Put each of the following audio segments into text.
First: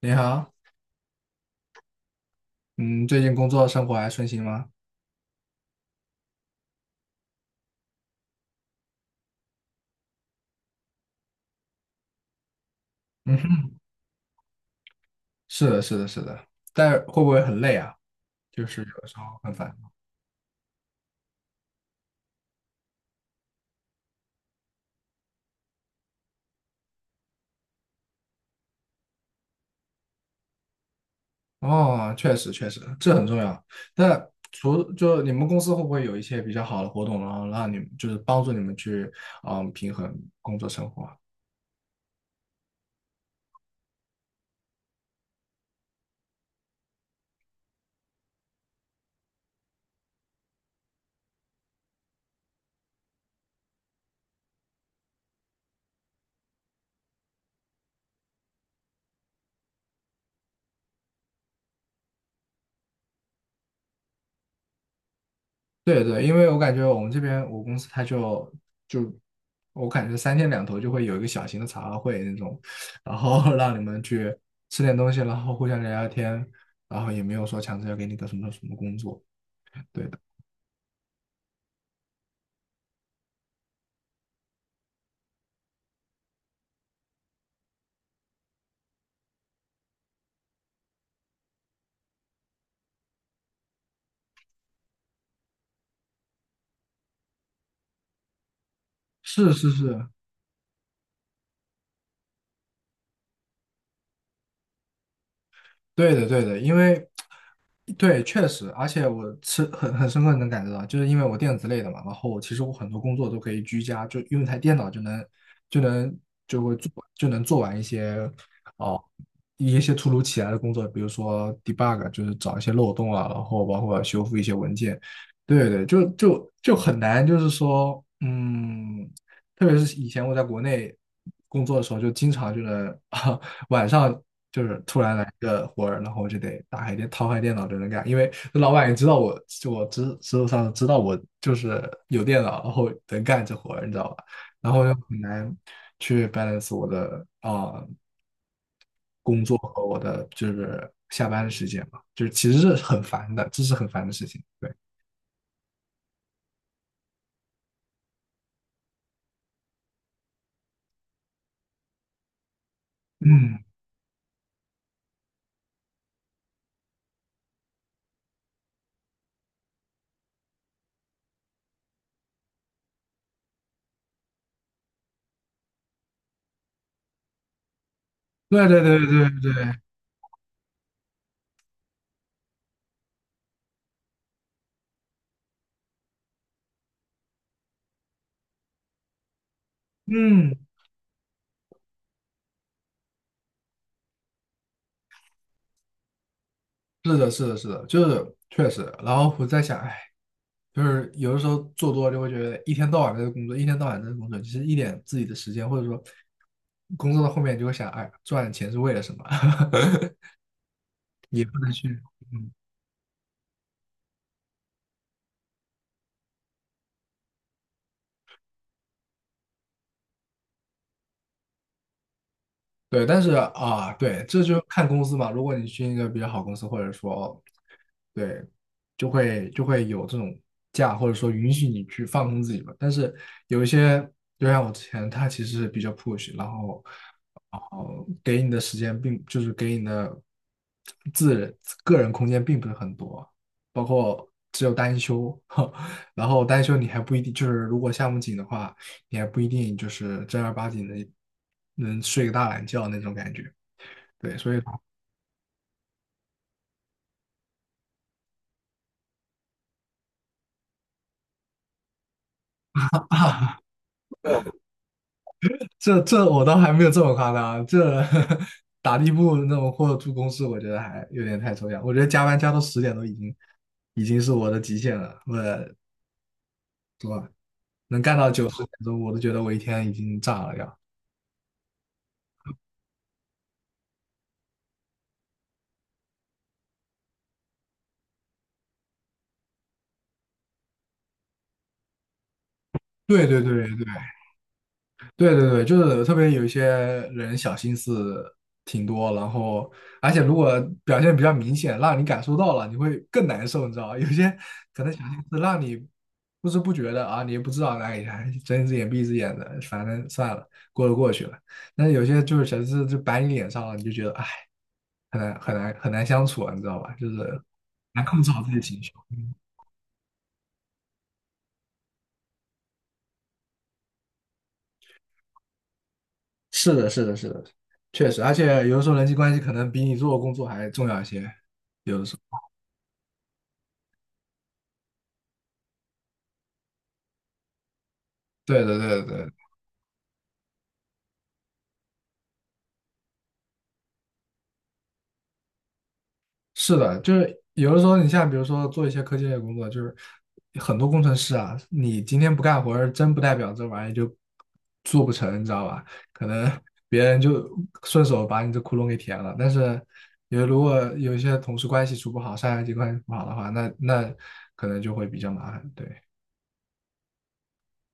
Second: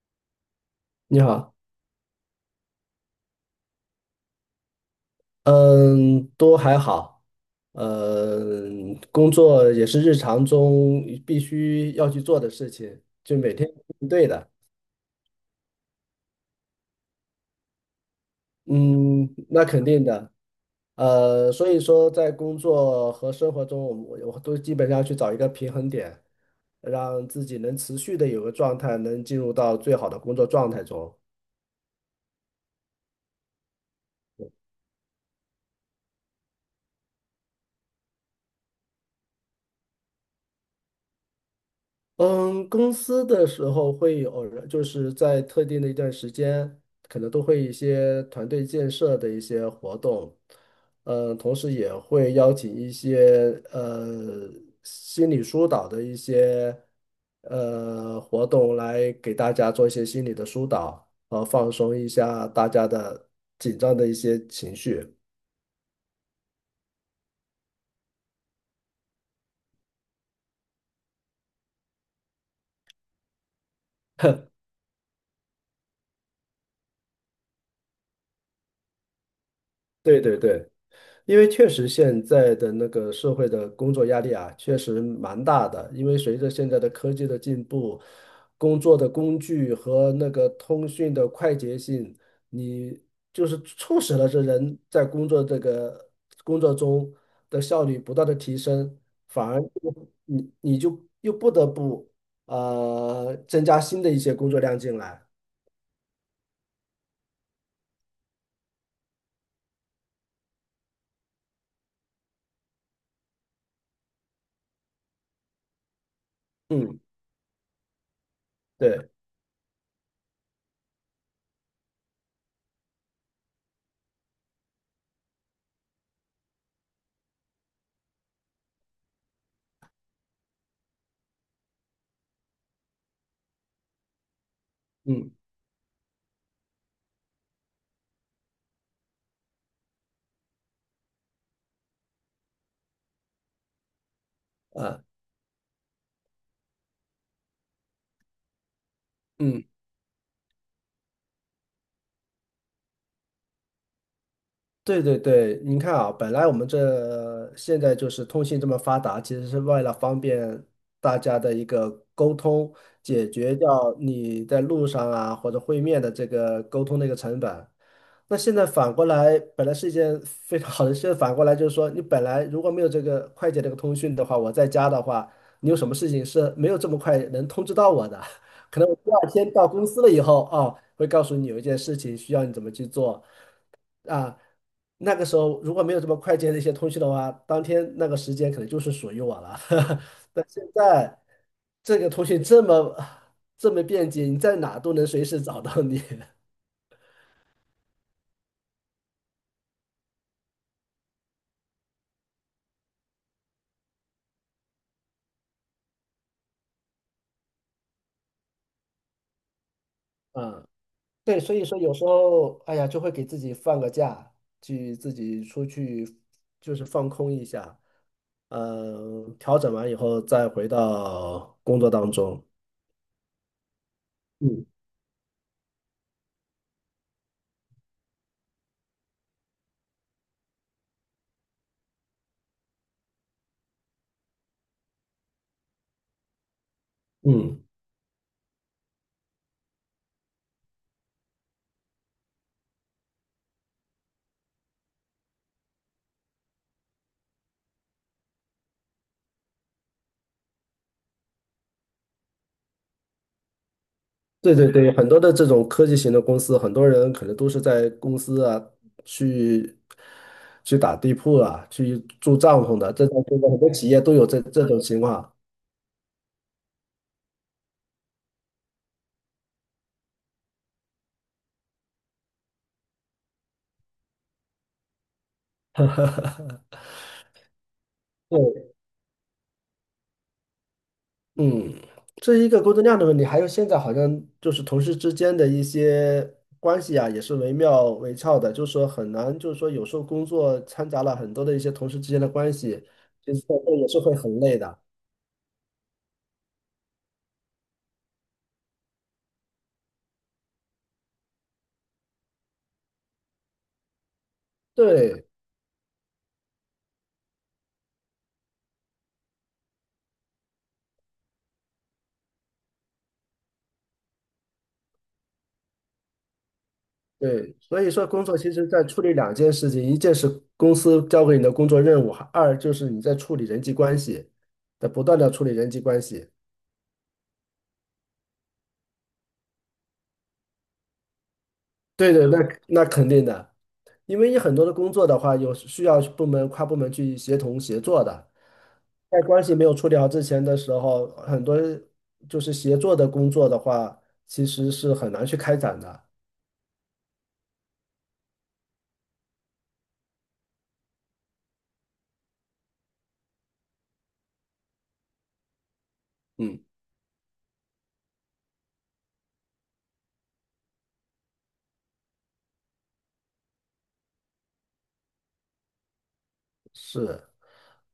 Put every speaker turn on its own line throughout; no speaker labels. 你好，
你好。
嗯，最近工作生活还顺心吗？
嗯，都还好。工作也是日常中必须要去做的事情，
嗯
就每天
哼，
应对的。
是的，是的，是的，但会不会很累啊？就是有的时候
嗯，
很
那
烦。
肯定的。所以说在工作和生活中，我都基本上去找一个平衡点，让自己能持续的有个状态，能进入到最好的工作状态中。
哦，确实确实，这很重要。那除就你们公司会不会有一些比较好的活动，然后让你们就是帮助你们去平衡工作生活啊？
嗯，公司的时候会有人，就是在特定的一段时间，可能都会一些团队建设的一些活动。嗯，同时也会邀请一些心理疏导的一些活动来给大家做一些心理的疏导，放松一下大家的紧张的一些情绪。
对对，因为我感觉我们这边我公司他就我感觉三天两头就会有一个小型的茶话会那种，然后 让你们去吃点东西，然后互相聊聊天，然后也没有说强制要给你个什么什么工作。对的，
对对对。因为确实现在的那个社会的工作压力啊，确实蛮大的。因为随着现在的科技的进步，工作的工具和那个通讯的快捷性，你就是促使了这人在工作这个工作中的效率不断的提升，反
是
而
是是，
就你就又不得不增加新的一些工作量进来。
对的，对的，因为对，确实，而且我是很深刻地能感觉到，就是因为我电子类的嘛，然后其实我很多工作都可以居家，就用一台电脑就能
嗯，
就能做完一些哦
对，
一些突如其来的工作，比如说 debug，就是找一些漏洞啊，然后包括修复一些文件，对对，就就就很难，就是说，特别是以前我在国内工作的时候，就经常就能 晚上就是突然来
嗯
个活儿，然后我就得打开电掏开电脑就能干，因为老板也知道我，就我知知道上知道我就是有电脑，然后能干这活儿，你知道吧？然后又
啊，
很难去 balance 我的工作
嗯。
和我的就是下班的时间嘛，就是其实是很烦的，这是很烦的事情。对，
对对对，您看啊，本来我们这现在就是通信这么发达，其实是为了方便大家的一个沟通，解决
嗯，
掉你在路上啊或者会面的这个沟通的一个成本。那现在反过来，本来是一件非常好的事，现在反过来就是说，你本来如果没有这个快捷这个通讯的话，我在家的话，你有什么事情是没有这么快能通知到我的，
对 对
可能我
对
第
对
二天到
对，
公司了以后，啊，会告诉你有一件事情需要你怎么去做。啊，那个时候如果没有这么快捷的一些通讯的话，当天那个时间可能就是属于我了。但
嗯。
现在这个通讯这么便捷，你在哪都能随时找到你。
是的，是的，是的，就是确实。然后我在想，哎，就是有的时候做多了就会觉得一天到晚在这工作，一天到晚在这工作，其实一点自己的时间，或者说工作到后面就会想，哎，赚钱是为了什么？
嗯，对，
也
所
不
以
能
说
去，
有时
嗯
候，哎呀，就会给自己放个假，去自己出去，就是放空一下。嗯，调整完以后再回到工作当中。
对，但是啊，对，这就
嗯
看公司嘛。如果你去一个比较好公司，或者说，对，就会有这种假，或者说允许你去放空自己嘛。但是有一些，就像我之前，他其实是比较 push，然后，然
嗯。
后给你的时间并就是给你的自人个人空间并不是很多，包括只有单休，然后单休你还不一定，就是如果项目紧的话。你还不一定就是正儿八经的能睡个大懒觉那种感觉。对，所
对
以
对 对，很多的这种科技型的公司，很多人可能都是在公司啊去去打地铺啊，去住帐篷的，这种很
啊，
多企业都有这种情况。
这这我倒还没有这么夸张，这呵呵 打地铺那种或者住公司，我觉得还有点太抽象。我觉得加班加到十点都已经是我的极限了，我能干到九十点
对。
钟，我都觉得我一天已经炸了要。
嗯，这是一个工作量的问题，还有现在好像就是同事之间的一些关系啊，也是惟妙惟肖的，就是说很难，就是说有时候工作掺杂了很多的一些同事之间的关系，
对
其
对
实
对
这
对
也是会很累的。
对对对，就是特别有一些人小心思挺多，然后而且如果表现比较明显，让你感受到了，你会更难受，你知道吧？有些可能小心
对，
思让你不知不觉的啊，你也不知道，哎呀，睁一只眼闭一只眼的，反正算了，过了过去了。但是有些就是小心思就摆你脸上了，你就觉得哎，很难很难很难相处啊你知道吧？就是
对，所以
难
说
控
工
制
作
好自
其
己的
实
情
在
绪。
处理两件事情，一件是公司交给你的工作任务，二就是你在处理人际关系，在不断的处理人际关系。
是的，是的，是的，确实，而且有的时候人际关系可能比你做的工作还重要一些。有的
对
时
对，
候，
那肯定的，因为你很多的工作的话，有需要部门跨部门去协同协作的，
对对对的对
在
的
关系没有处理好之前的时候，很多就是协作的工作的话，其实是很难去开展的。
是的，就是有的时候，你像比如说做一些科技类的工作，就是很多工程师啊，你今天不干活儿，真不代表这玩意就做不成，你知道吧？可能
嗯，
别人就顺手把你这窟窿给填了。但是，如果有一些同事关系处不好，上下级关系不好的话，那可能就会比较麻烦。对，
是。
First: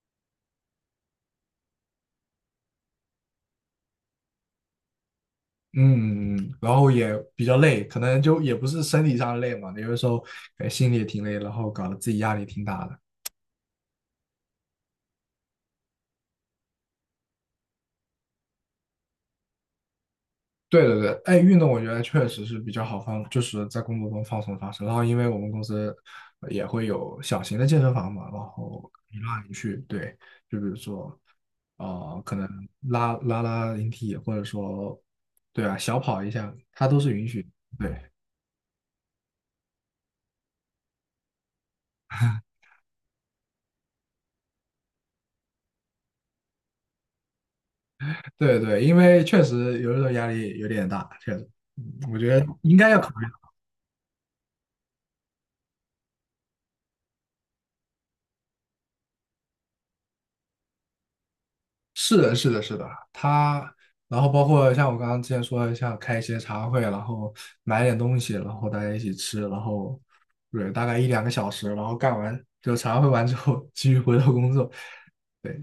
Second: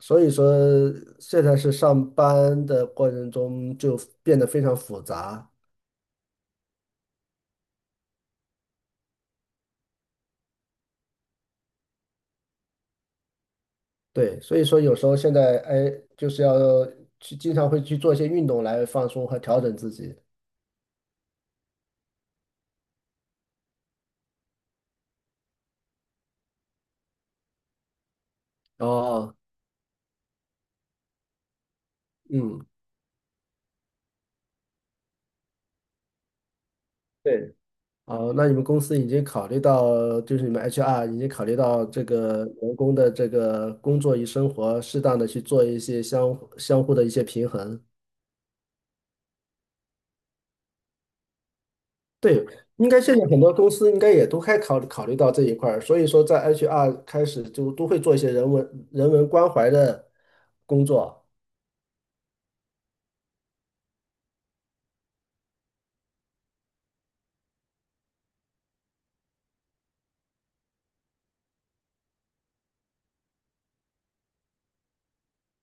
所以说现在是上班的过程中就变得非常复杂。
嗯，然后也比较累，可能就也不是身体上累嘛，有的时候哎心里也挺累，然后搞得自己压力挺大的。
对，所以说有时候现在哎，就是要去经常会去做一些运动来放松和调整自己。
对对对，哎，运动我觉得确实是比较好放，就是在工作中放松放松。然后因为我们公司也会有小型的健身房嘛，然后
哦，
你去，对，就比如说可能
嗯，
拉引体，或者说对啊，小跑一下，它都是允许的。
对。
对，
哦，那你们公司已经考虑到，就是你们 HR 已经考虑到这个 员工的这个工作与生活，适当的去做一些相互的一些平衡。
对对，因为确实有的时候压力有点大，确实，嗯我觉得
对，
应该
应
要
该
考
现
虑。
在很多公司应该也都考虑到这一块儿，所以说在 HR 开始就都会做一些人文关怀的工作。
是的，是的，是的，他，然后包括像我刚刚之前说的，像开一些茶会，然后买点东西，然后大家一起吃，然后对，大概一两个小时，然后干完就茶会完之后，继续回到工作。对，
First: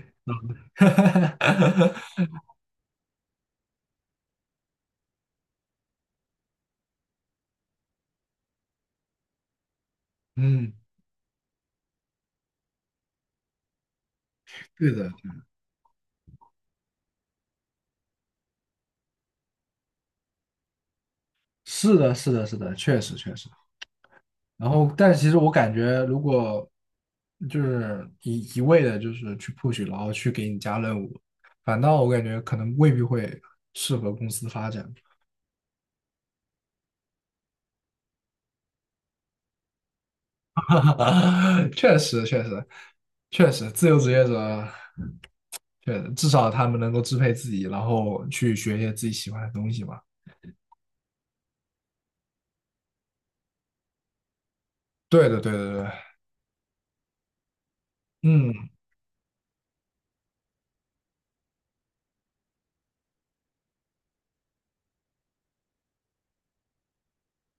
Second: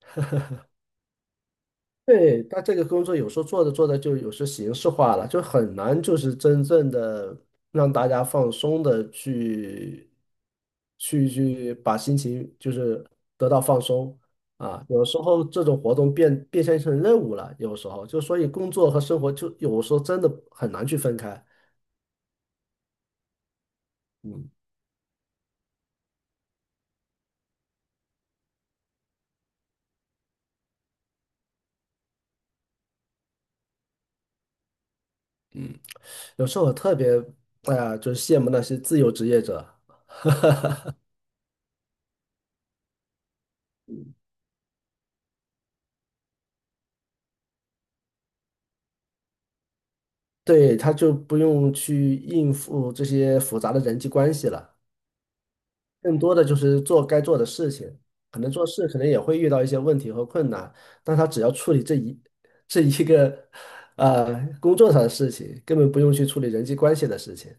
对，但这个工作有时候做着做着就有时形式化了，就很难就是真正的让大家放松的去
嗯，
去去把心情就是得到放松啊。
对
有
的，
时候这种活动变现成任务了，有时候就所以工作和生活就有时候真的很难去分开。
是的，是的，是的，确实，确实。
嗯，
然后，但其实我感觉，如果就是一味的，就是去 push，然后去给你加任务，反倒我感觉可能未必会适合公司发展。
有时候我特别，哎呀，就是羡慕那些自由职业者。
确实，确实，确实，自由职业者，确实，至少他们能够支配自己，然后去学一些自己喜欢的东西嘛。
对，他就不用去应付这些复杂的人际关系了，
对的，对的，对的
更多的就是做该做的事情。可能做
嗯，
事可能也会遇到一些问题和困难，但他只要处理这一个工作上的事情，根本不用去处理人际关系的事情。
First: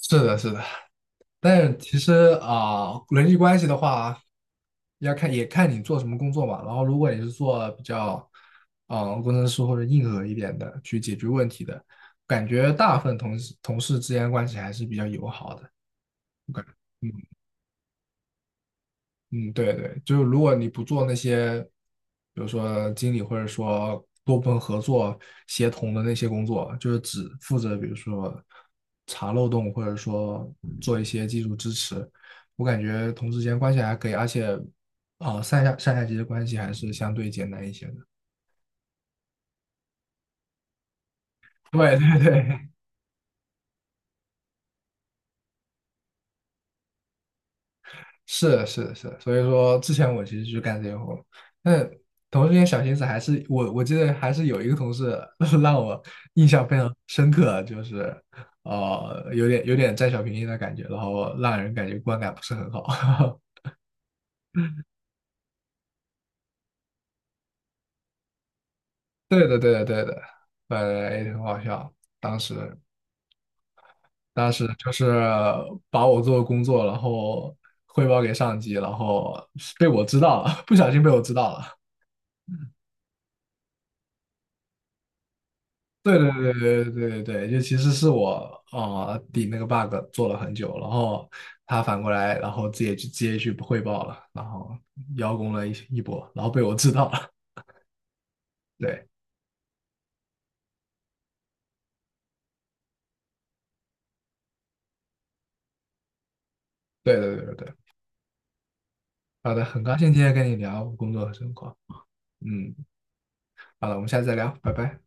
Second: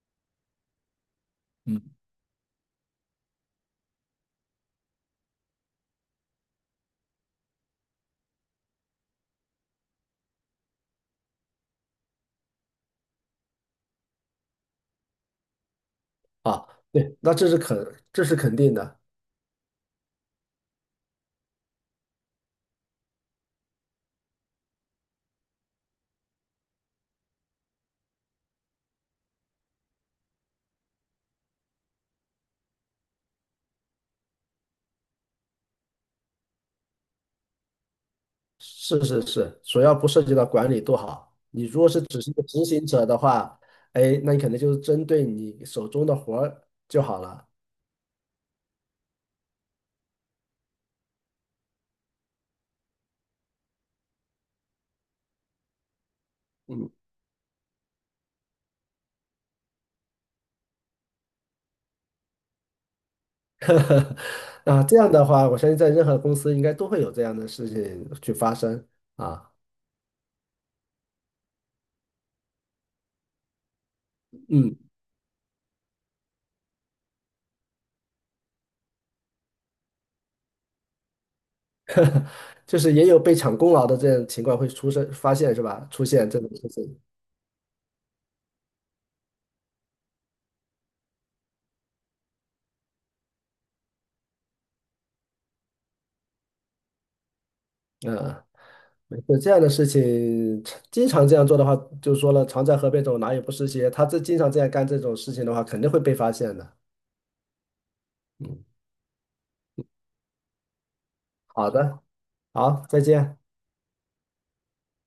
是的，是的。但是
嗯，
其实人际关系的话，也看你做什么工作嘛。然后，如果你是做比较，工程师或者硬核一点的，去解决问题的，感觉大部分同事之间关系还是比较友好的。我感
啊。
觉，
对，那这是肯定的。
嗯，对对，就是如果你不做那些，比如说经理或者说多部门合作协同的那些工作，就是只负责比如说查漏洞，或者说做一些技术支持，我感觉同事间关系还可以，而且上下级的关系还是相对简单一些的。
是是是，主要不涉及到管理多好。你 如果
对
是
对
只是一个执
对，
行者的话，哎，那你肯定就是针对你手中的活儿就好了。
是是是，所以说之前我其实就干这些活，但同时间小心思还是我记得还是有一个同事 让我印象非
嗯。
常深刻，就是有点占小便宜的感觉，然后让人感觉观感不是很好。
啊，这样的话，我相信在任何公司应该都会有这样的事情去发生
对
啊。
的对的对的，呃也很好笑。当时当时
嗯。
就是把我做的工作，然后汇报给上级，然后被我知道了，不小心被我知道了。
就是也有被抢功劳的这样情况会发现是吧？出
对
现
对
这种事
对对
情。
对对对，就其实是我顶那个 bug 做了很久，然后他反过来，然后直接去汇报了，然后邀功了一波，然后被我知道了。
嗯。
对
没事这样的事情，经常这样做的话，就说了，常在河边走，哪有不湿鞋？他这经常这样干这种事情的话，肯定会被发现的。
对对对对对，好的，很高兴今天跟你聊工作和生
好
活。
的。
嗯，
好，再见。
好了，我们下次再聊，拜拜。